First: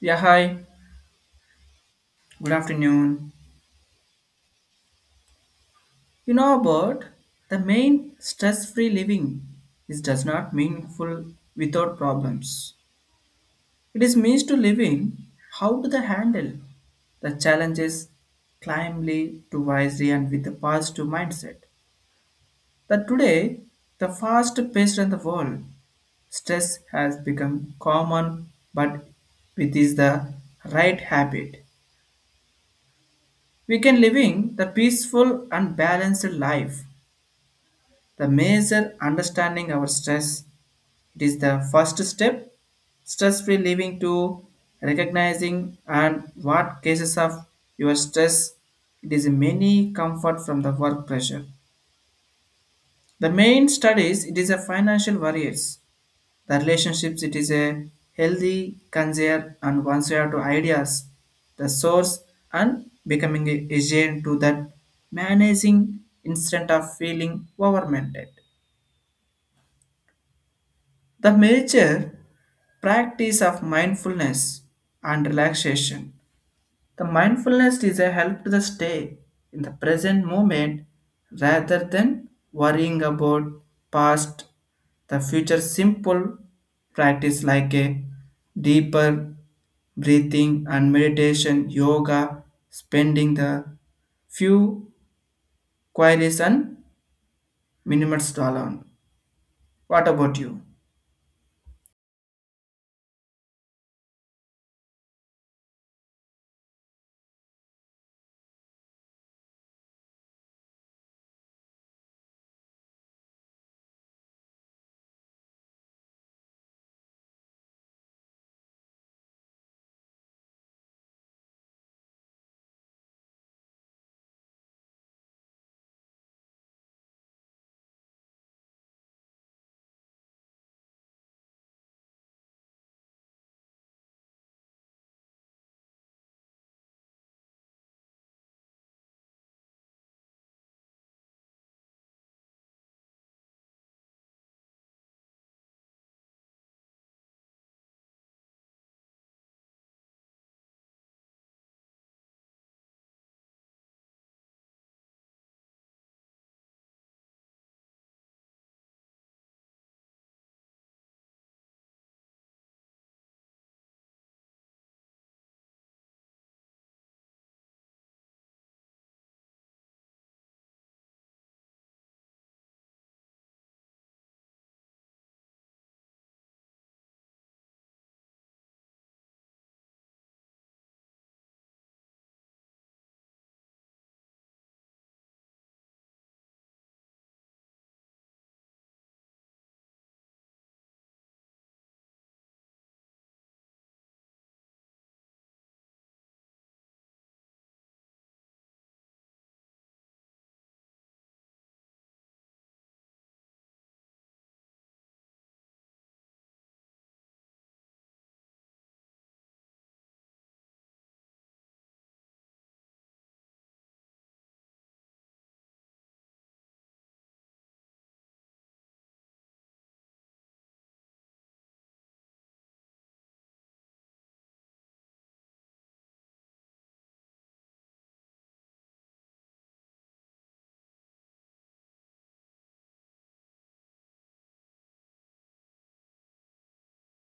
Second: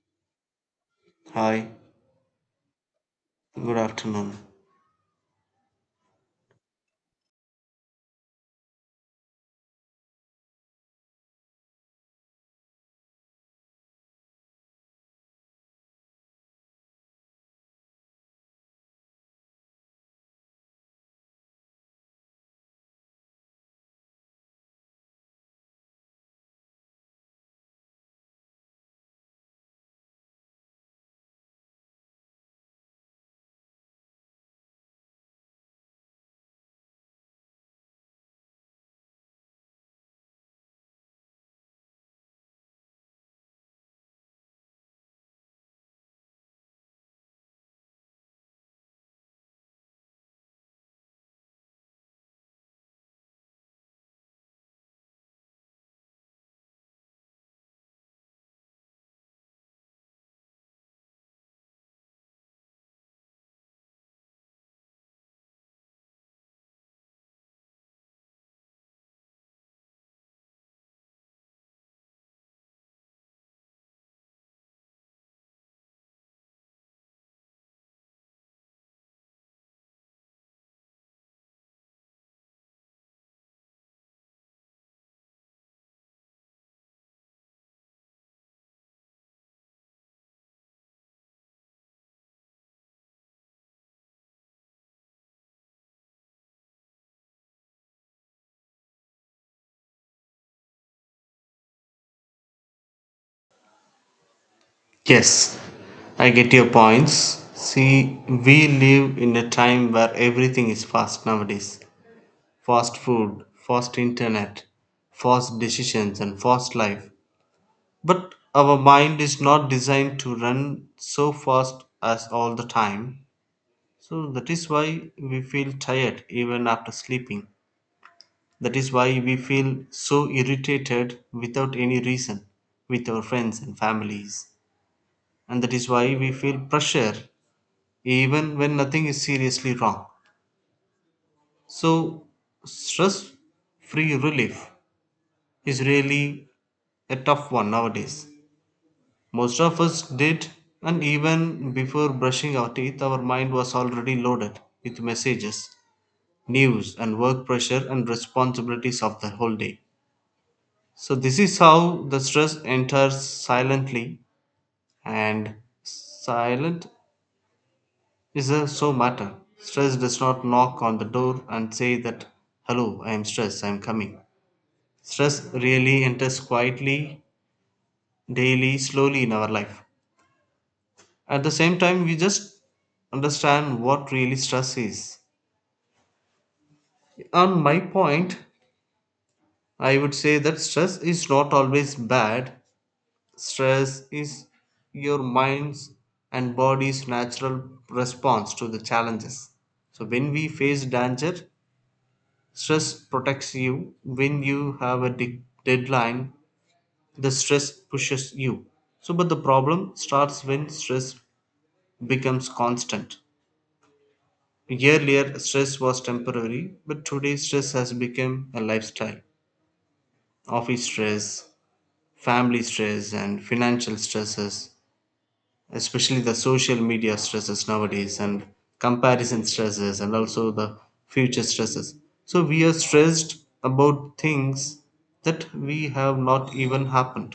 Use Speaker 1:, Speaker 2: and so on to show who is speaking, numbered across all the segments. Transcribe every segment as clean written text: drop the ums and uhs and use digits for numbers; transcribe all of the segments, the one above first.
Speaker 1: Yeah, hi.
Speaker 2: Hi,
Speaker 1: Good afternoon.
Speaker 2: good afternoon.
Speaker 1: You know about the main stress-free living is does not meaningful without problems. It is means to living how to the handle the challenges calmly to wisely and with a positive mindset. That today the fast paced in the world stress has become common but it is the right habit we can living the peaceful and balanced life. The major understanding our stress, it is the first step stress free living to recognizing and what cases of your stress, it is many comfort from the work pressure, the main studies, it is a financial worries, the relationships, it is a healthy concern, and once you have to ideas the source and becoming a agent to that managing instead of feeling overwhelmed. The major practice of mindfulness and relaxation. The mindfulness is a help to the stay in the present moment rather than worrying about past, the future. Simple practice like a deeper breathing and meditation, yoga, spending the few queries and minutes alone. What about you?
Speaker 2: Yes, I get your points. See, we live in a time where everything is fast nowadays, fast food, fast internet, fast decisions, and fast life. But our mind is not designed to run so fast as all the time. So that is why we feel tired even after sleeping. That is why we feel so irritated without any reason with our friends and families, and that is why we feel pressure even when nothing is seriously wrong. So, stress free relief is really a tough one nowadays. Most of us did, and even before brushing our teeth, our mind was already loaded with messages, news, and work pressure and responsibilities of the whole day. So, this is how the stress enters silently, and silent is a so matter. Stress does not knock on the door and say that, hello, I am stressed, I am coming. Stress really enters quietly, daily, slowly in our life. At the same time, we just understand what really stress is. On my point, I would say that stress is not always bad. Stress is your mind's and body's natural response to the challenges. So, when we face danger, stress protects you. When you have a deadline, the stress pushes you. So, but the problem starts when stress becomes constant. Earlier, stress was temporary, but today, stress has become a lifestyle. Office stress, family stress, and financial stresses, especially the social media stresses nowadays, and comparison stresses, and also the future stresses. So we are stressed about things that we have not even happened.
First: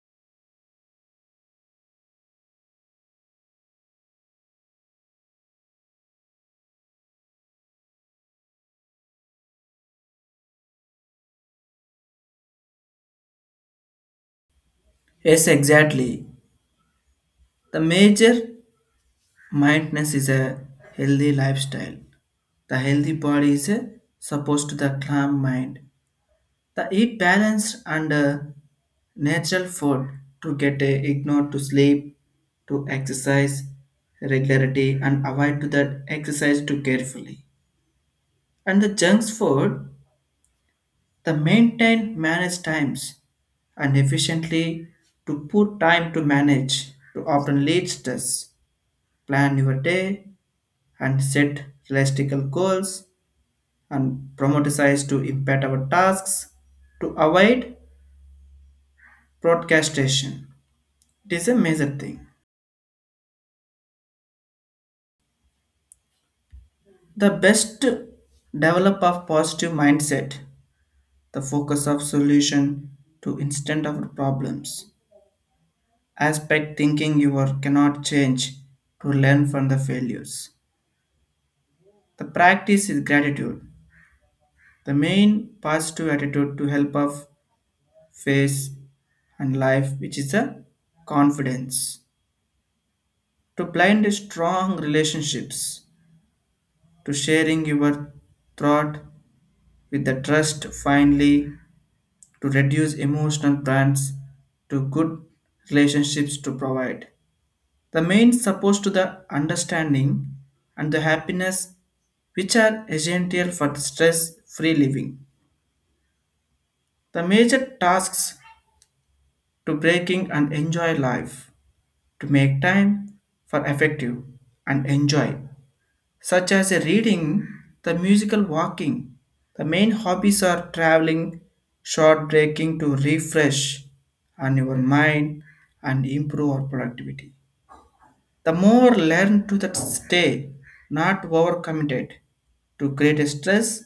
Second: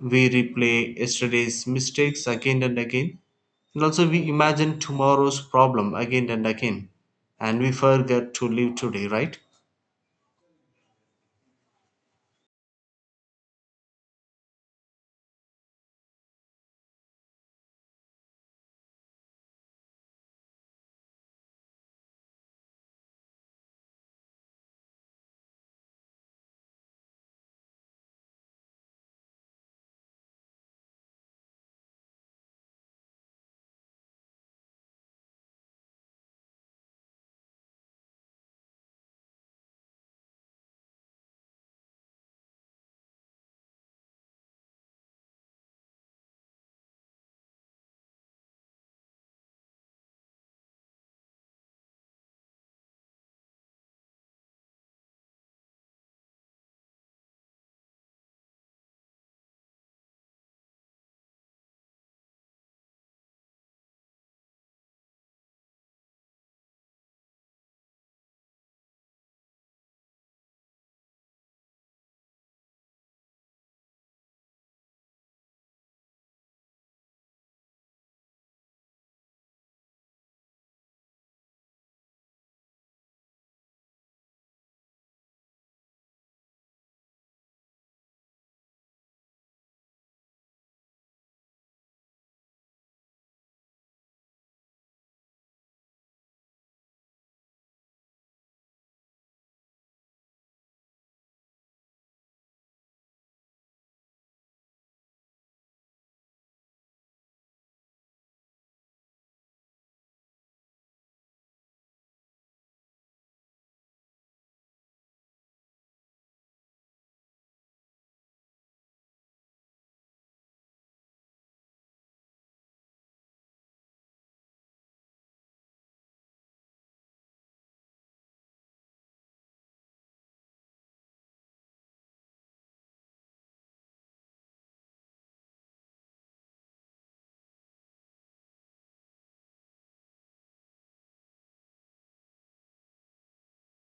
Speaker 2: We replay yesterday's mistakes again and again, and also we imagine tomorrow's problem again and again, and we forget to live today, right?
Speaker 1: Yes, exactly. The major mindfulness is a healthy lifestyle. The healthy body is supposed to the calm mind. The eat balanced and natural food to get a ignore to sleep, to exercise regularity and avoid to that exercise too carefully. And the junk food, the maintain manage times and efficiently to put time to manage to often leads stress. Plan your day and set realistic goals and prioritized to impact our tasks to avoid procrastination. It is a major thing. The best develop of positive mindset, the focus of solution to instant of problems. Aspect thinking you are cannot change to learn from the failures. The practice is gratitude. The main positive attitude to help of face and life, which is a confidence. To blind strong relationships, to sharing your thought with the trust finally to reduce emotional brands to good relationships to provide the main support to the understanding and the happiness which are essential for stress free living, the major tasks to breaking and enjoy life to make time for effective and enjoy such as reading, the musical walking. The main hobbies are traveling, short breaking to refresh on your mind and improve our productivity. The more learn to that stay, not overcommitted to great stress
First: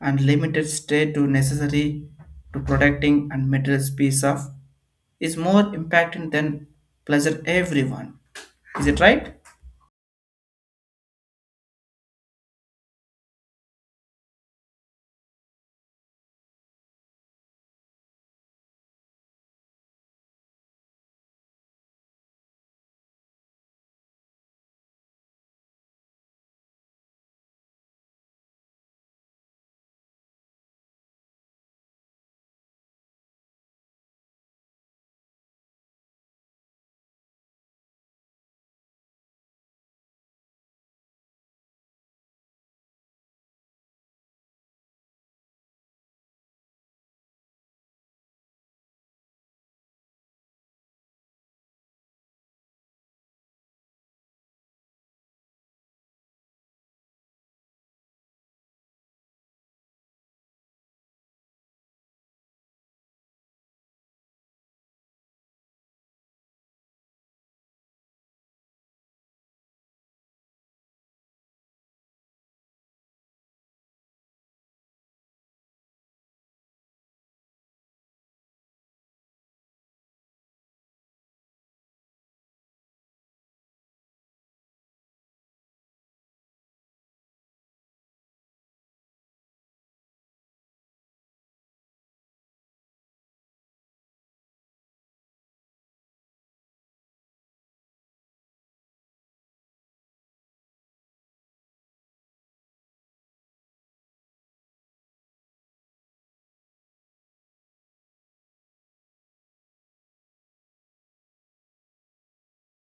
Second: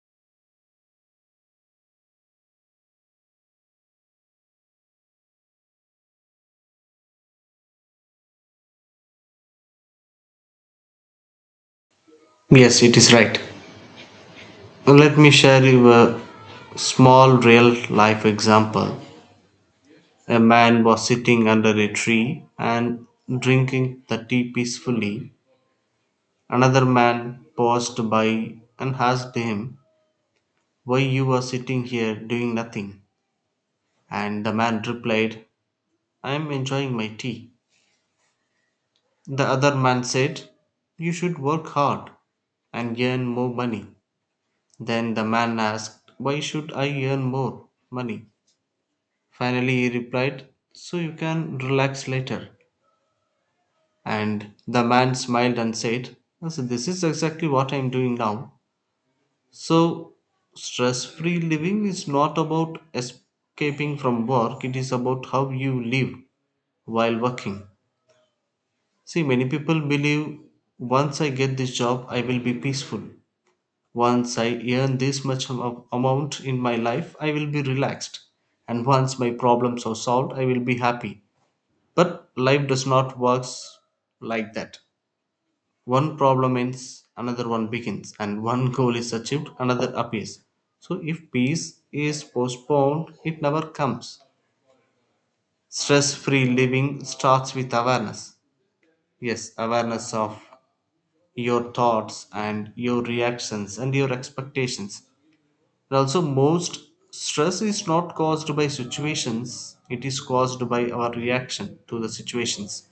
Speaker 1: and limited stay to necessary to protecting and material peace of is more impacting than pleasure everyone. Is it right?
Speaker 2: Yes, it is right. Let me share you a small real life example. A man was sitting under a tree and drinking the tea peacefully. Another man passed by and asked him, "Why you are sitting here doing nothing?" And the man replied, "I am enjoying my tea." The other man said, "You should work hard and earn more money." Then the man asked, "Why should I earn more money?" Finally he replied, "So you can relax later." And the man smiled and said, "So this is exactly what I am doing now." So, stress free living is not about escaping from work, it is about how you live while working. See, many people believe once I get this job, I will be peaceful. Once I earn this much amount in my life, I will be relaxed. And once my problems are solved, I will be happy. But life does not work like that. One problem ends, another one begins, and one goal is achieved, another appears. So, if peace is postponed, it never comes. Stress free living starts with awareness. Yes, awareness of your thoughts and your reactions and your expectations. And also, most stress is not caused by situations, it is caused by our reaction to the situations.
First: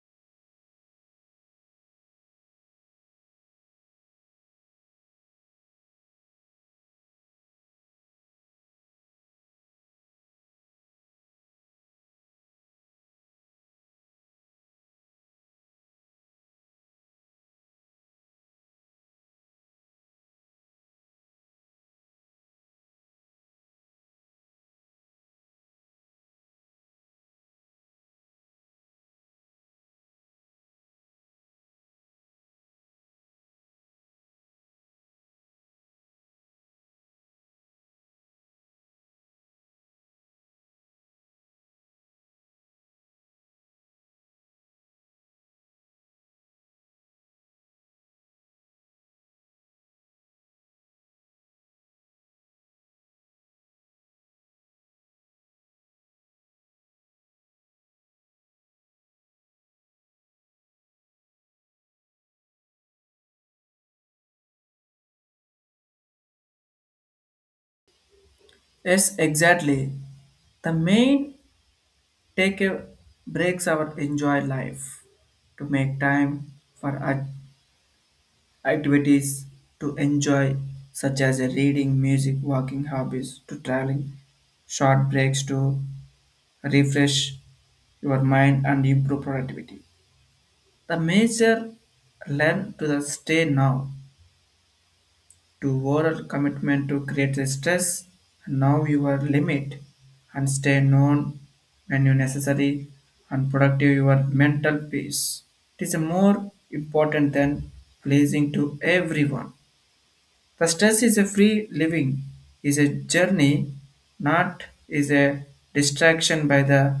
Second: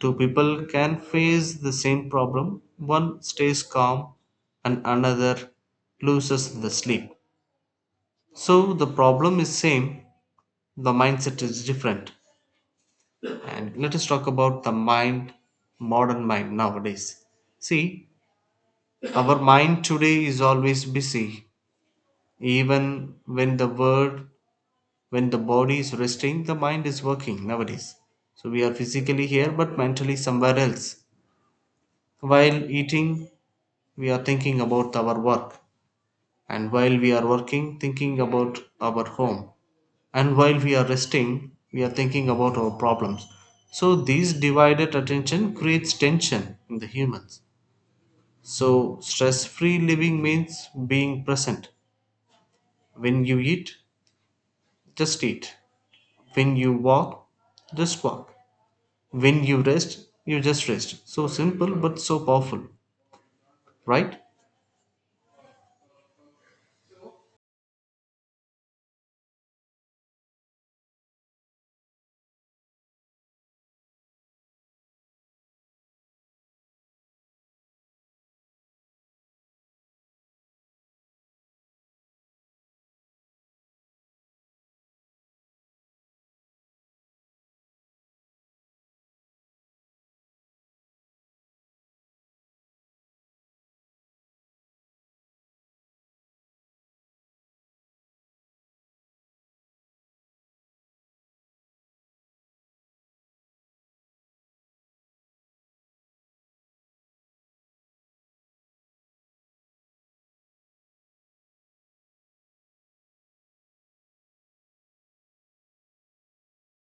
Speaker 2: Two people can face the same problem. One stays calm and another loses the sleep. So the problem is same, the mindset is different. And let us talk about the mind, modern mind nowadays. See, our mind today is always busy. Even when when the body is resting, the mind is working nowadays. So we are physically here but mentally somewhere else. While eating, we are thinking about our work, and while we are working, thinking about our home, and while we are resting, we are thinking about our problems. So, this divided attention creates tension in the humans. So, stress free living means being present. When you eat, just eat. When you walk, just walk. When you rest, you just rest. So simple but so powerful, right?
Speaker 1: Yes, exactly. The main take a breaks our enjoy life to make time for activities to enjoy such as a reading, music, walking hobbies to traveling, short breaks to refresh your mind and improve productivity. The major learn to the stay now to oral commitment to create the stress, know your limit, and stay known when you necessary and productive your mental peace. It is more important than pleasing to everyone. The stress is a free living, is a journey, not is a distraction by the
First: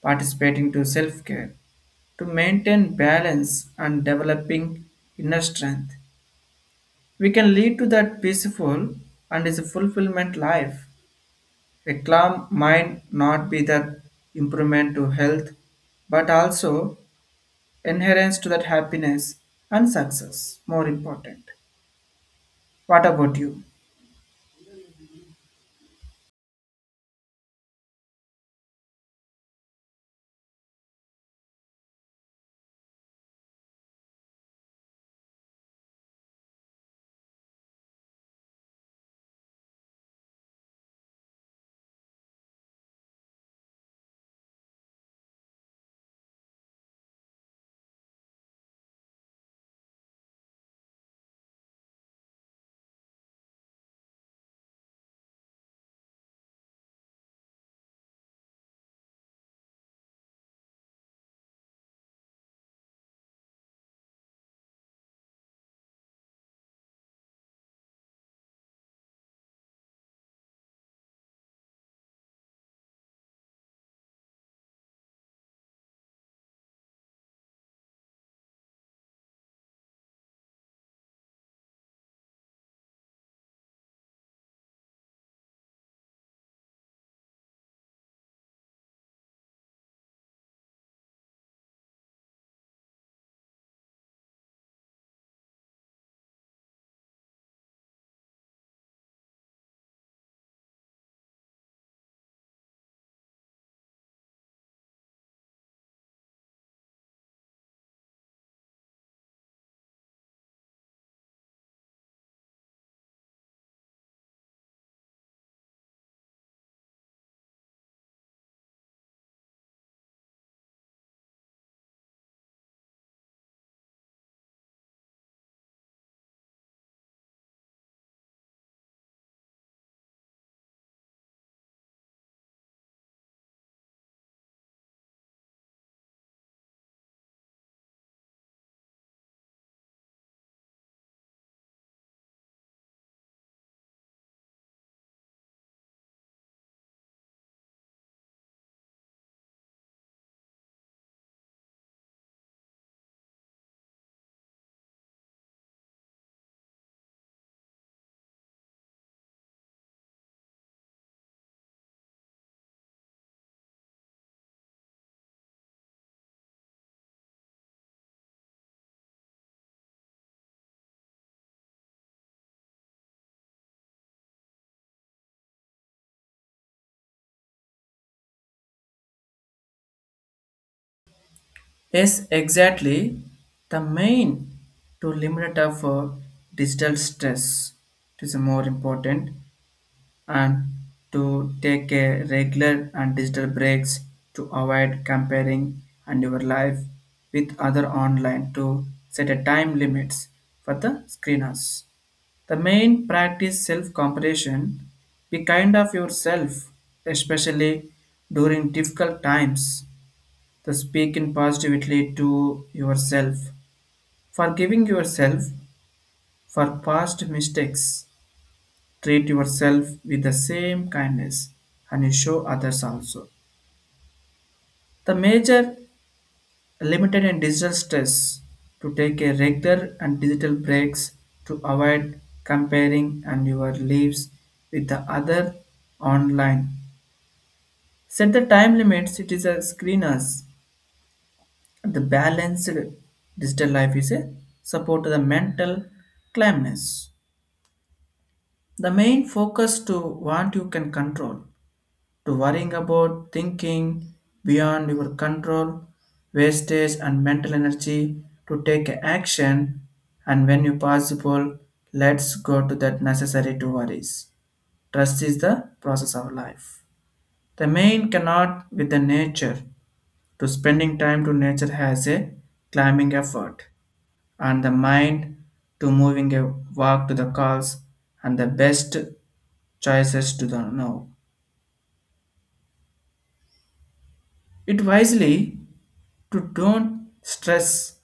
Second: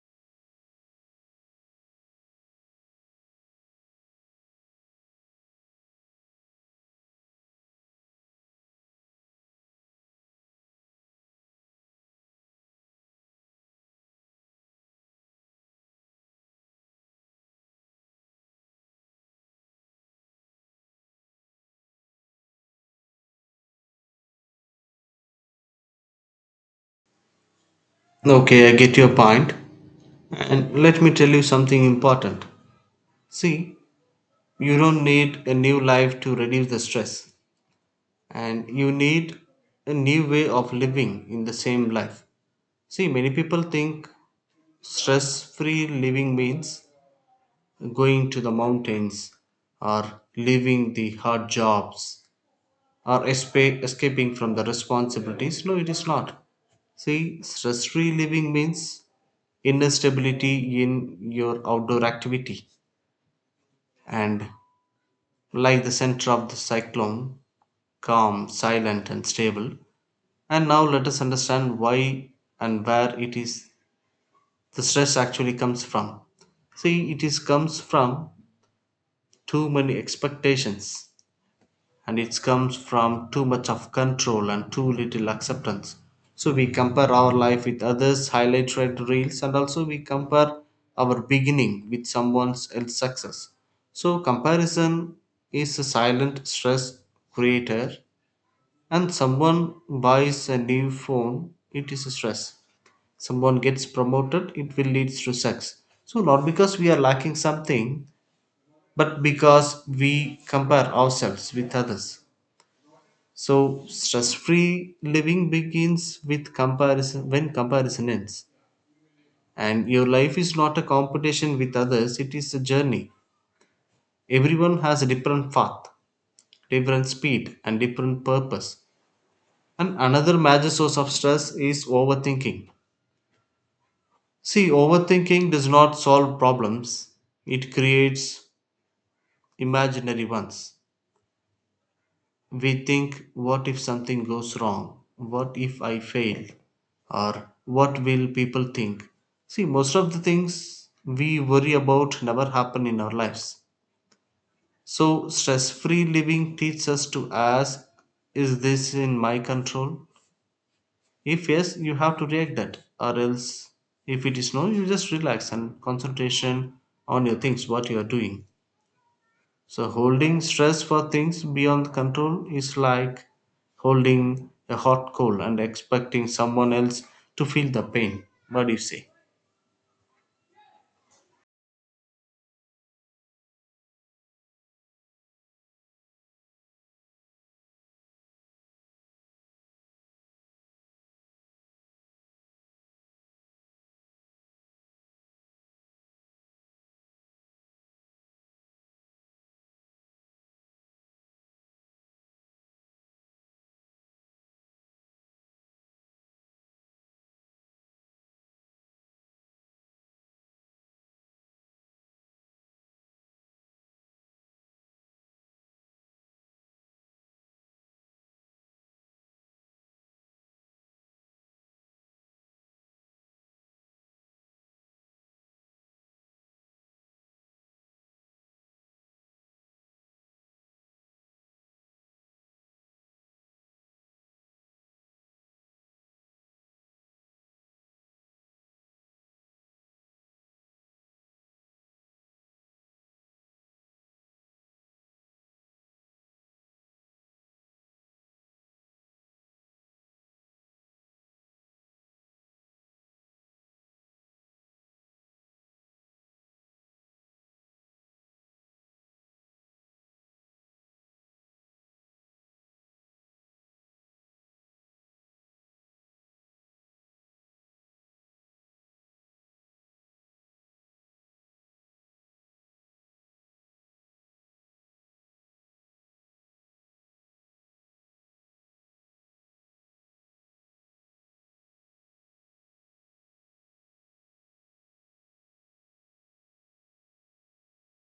Speaker 1: participating to self-care to maintain balance and developing inner strength we can lead to that peaceful and is a fulfillment life. A calm mind not be that improvement to health, but also inherence to that happiness and success. More important. What about you?
Speaker 2: Okay, I get your point. And let me tell you something important. See, you don't need a new life to reduce the stress, and you need a new way of living in the same life. See, many people think stress free living means going to the mountains, or leaving the hard jobs, or escaping from the responsibilities. No, it is not. See, stress free living means inner stability in your outdoor activity, and like the center of the cyclone, calm, silent, and stable. And now let us understand why and where it is the stress actually comes from. See, it is comes from too many expectations, and it comes from too much of control and too little acceptance. So we compare our life with others, highlight red reels, and also we compare our beginning with someone else's success. So comparison is a silent stress creator, and someone buys a new phone, it is a stress. Someone gets promoted, it will lead to sex. So, not because we are lacking something, but because we compare ourselves with others. So, stress free living begins with comparison when comparison ends. And your life is not a competition with others, it is a journey. Everyone has a different path, different speed, and different purpose. And another major source of stress is overthinking. See, overthinking does not solve problems, it creates imaginary ones. We think, what if something goes wrong? What if I fail? Or what will people think? See, most of the things we worry about never happen in our lives. So, stress free living teaches us to ask, is this in my control? If yes, you have to react that, or else if it is no, you just relax and concentration on your things, what you are doing. So holding stress for things beyond control is like holding a hot coal and expecting someone else to feel the pain. What do you say?
Speaker 1: Yes, exactly. The main to limit of digital stress. It is more important and to take a regular and digital breaks to avoid comparing and your life with other online to set a time limits for the screeners. The main practice self-compassion, be kind of yourself, especially during difficult times. The speaking positively to yourself, forgiving yourself for past mistakes. Treat yourself with the same kindness and you show others also. The major limited and digital stress to take a regular and digital breaks to avoid comparing and your lives with the other online. Set the time limits, it is a screeners. The balanced digital life is a support to the mental calmness. The main focus to what you can control to worrying about thinking beyond your control, wastage and mental energy to take action and when you possible, let's go to that necessary to worries. Trust is the process of life. The main cannot with the nature to spending time to nature has a climbing effort and the mind to moving a walk to the calls and the best choices to the now. It wisely to don't stress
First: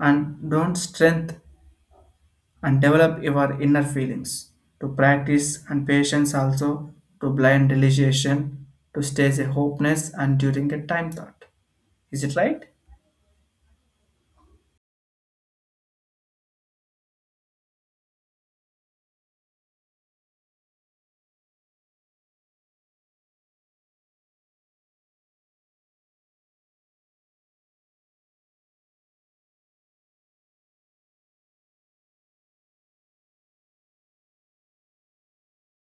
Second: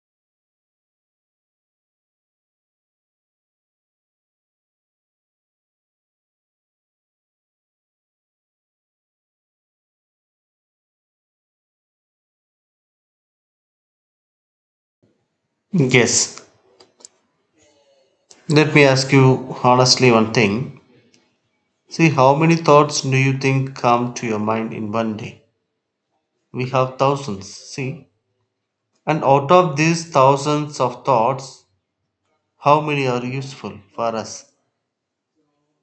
Speaker 1: and don't strength and develop your inner feelings to practice and patience also to blind realization to stay a hopeless and during a time thought. Is it right?
Speaker 2: Yes. Let me ask you honestly one thing. See, how many thoughts do you think come to your mind in one day? We have thousands, see? And out of these thousands of thoughts, how many are useful for us?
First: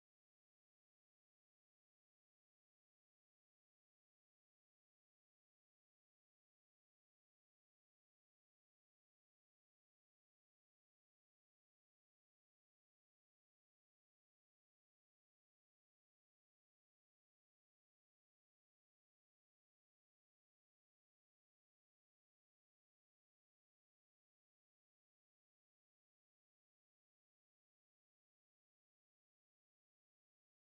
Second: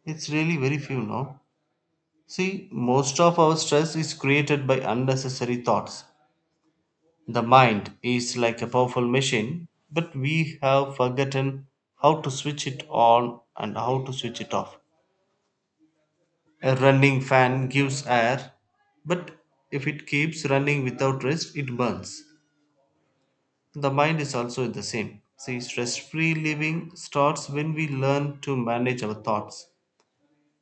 Speaker 2: It's really very few, no? See, most of our stress is created by unnecessary thoughts. The mind is like a powerful machine, but we have forgotten how to switch it on and how to switch it off. A running fan gives air, but if it keeps running without rest, it burns. The mind is also the same. See, stress free living starts when we learn to manage our thoughts,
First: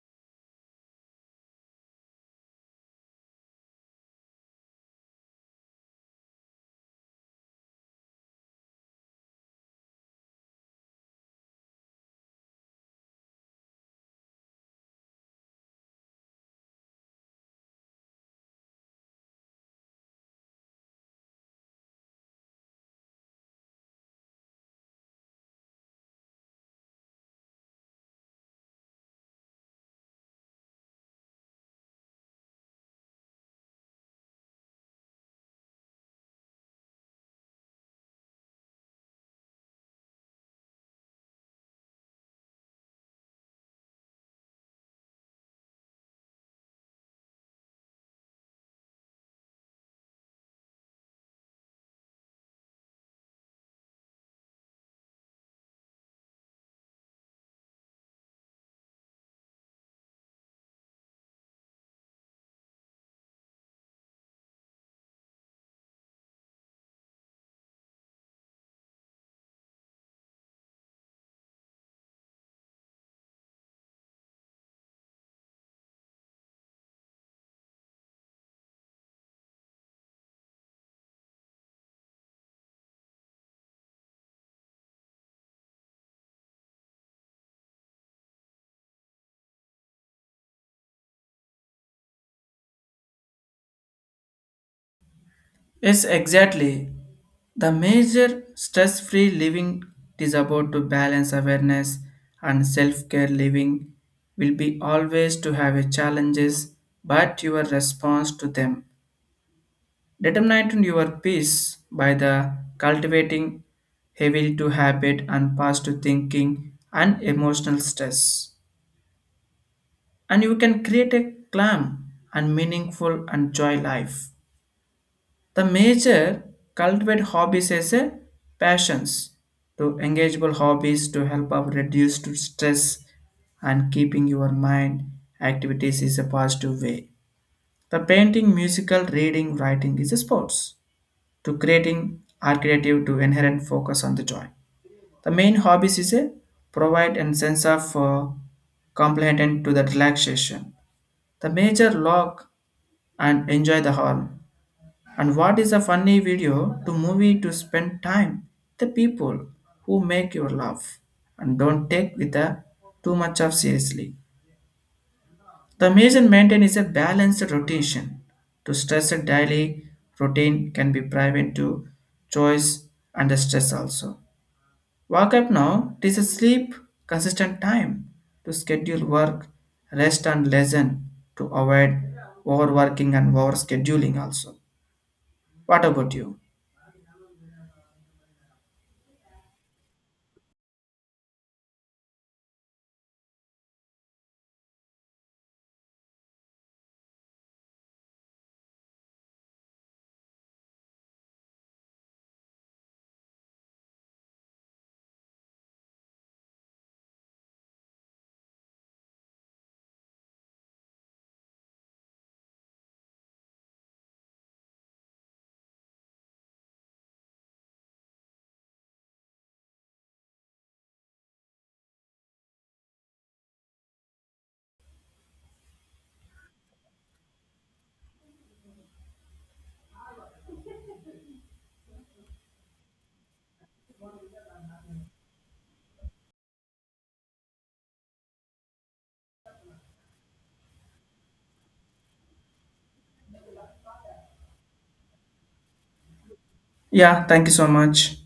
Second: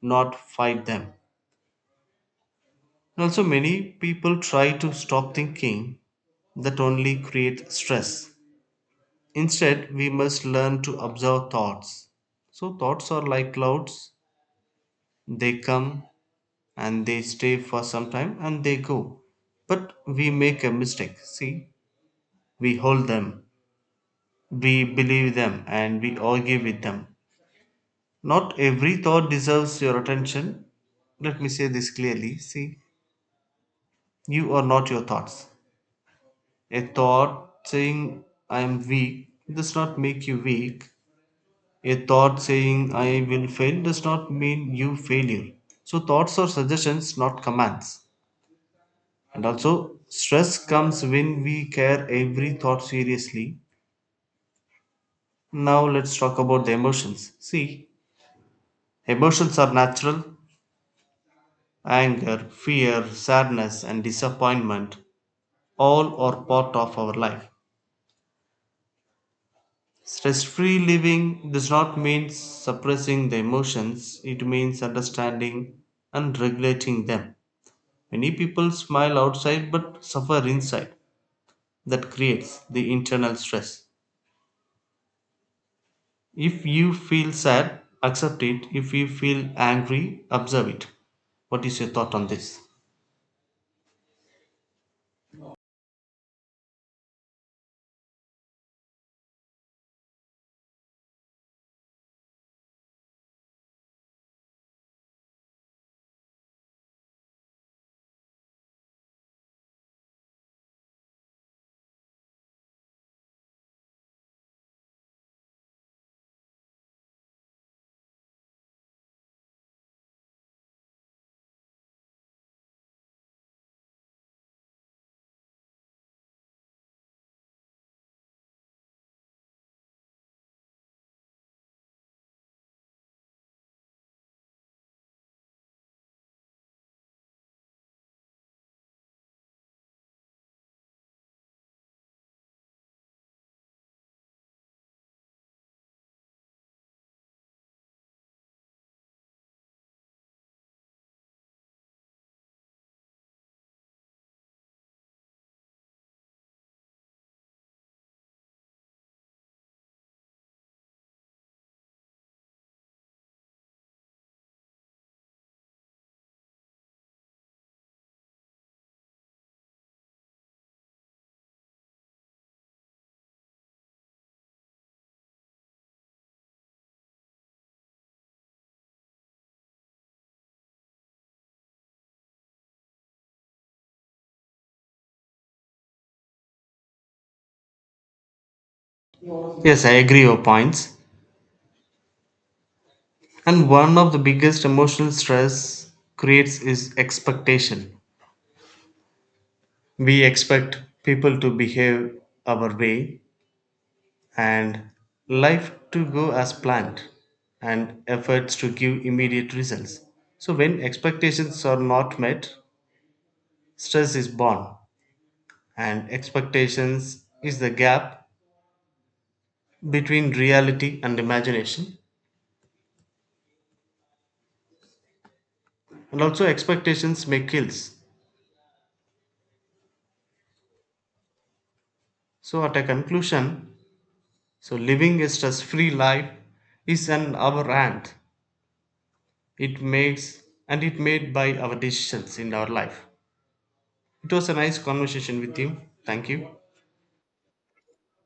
Speaker 2: not fight them. And also, many people try to stop thinking that only create stress. Instead, we must learn to observe thoughts. So, thoughts are like clouds, they come and they stay for some time and they go. But we make a mistake. See, we hold them, we believe them, and we argue with them. Not every thought deserves your attention. Let me say this clearly. See, you are not your thoughts. A thought saying I am weak does not make you weak. A thought saying I will fail does not mean you failure. So thoughts are suggestions, not commands. And also, stress comes when we care every thought seriously. Now let's talk about the emotions. See, emotions are natural. Anger, fear, sadness, and disappointment, all are part of our life. Stress free living does not mean suppressing the emotions, it means understanding and regulating them. Many people smile outside but suffer inside. That creates the internal stress. If you feel sad, accept it. If you feel angry, observe it. What is your thought on this?
Speaker 1: Yes, exactly. The major stress free living is about to balance awareness and self care living will be always to have a challenges but your response to them determine your peace by the cultivating heavy to habit and past to thinking and emotional stress. And you can create a calm and meaningful and joy life. The major cultivate hobbies as a passions to engageable hobbies to help up reduce to stress and keeping your mind activities is a positive way. The painting, musical, reading, writing is a sports to creating are creative to inherent focus on the joy. The main hobbies is a provide and sense of complement to the relaxation. The major log and enjoy the hall. And what is a funny video to movie to spend time? The people who make your laugh and don't take with a too much of seriously. The major maintain is a balanced rotation. To stress a daily routine can be private to choice and the stress also. Wake up now. It is a sleep consistent time to schedule work, rest and lesson to avoid overworking and over scheduling also. What about you?
Speaker 2: Yes, I agree your points. And one of the biggest emotional stress creates is expectation. We expect people to behave our way, and life to go as planned, and efforts to give immediate results. So, when expectations are not met, stress is born, and expectations is the gap between reality and imagination, and also expectations make kills. So, at a conclusion, so living a stress free life is an our hand. It makes and it made by our decisions in our life. It was a nice conversation with you. Thank you.
Speaker 1: Yeah, thank you so much.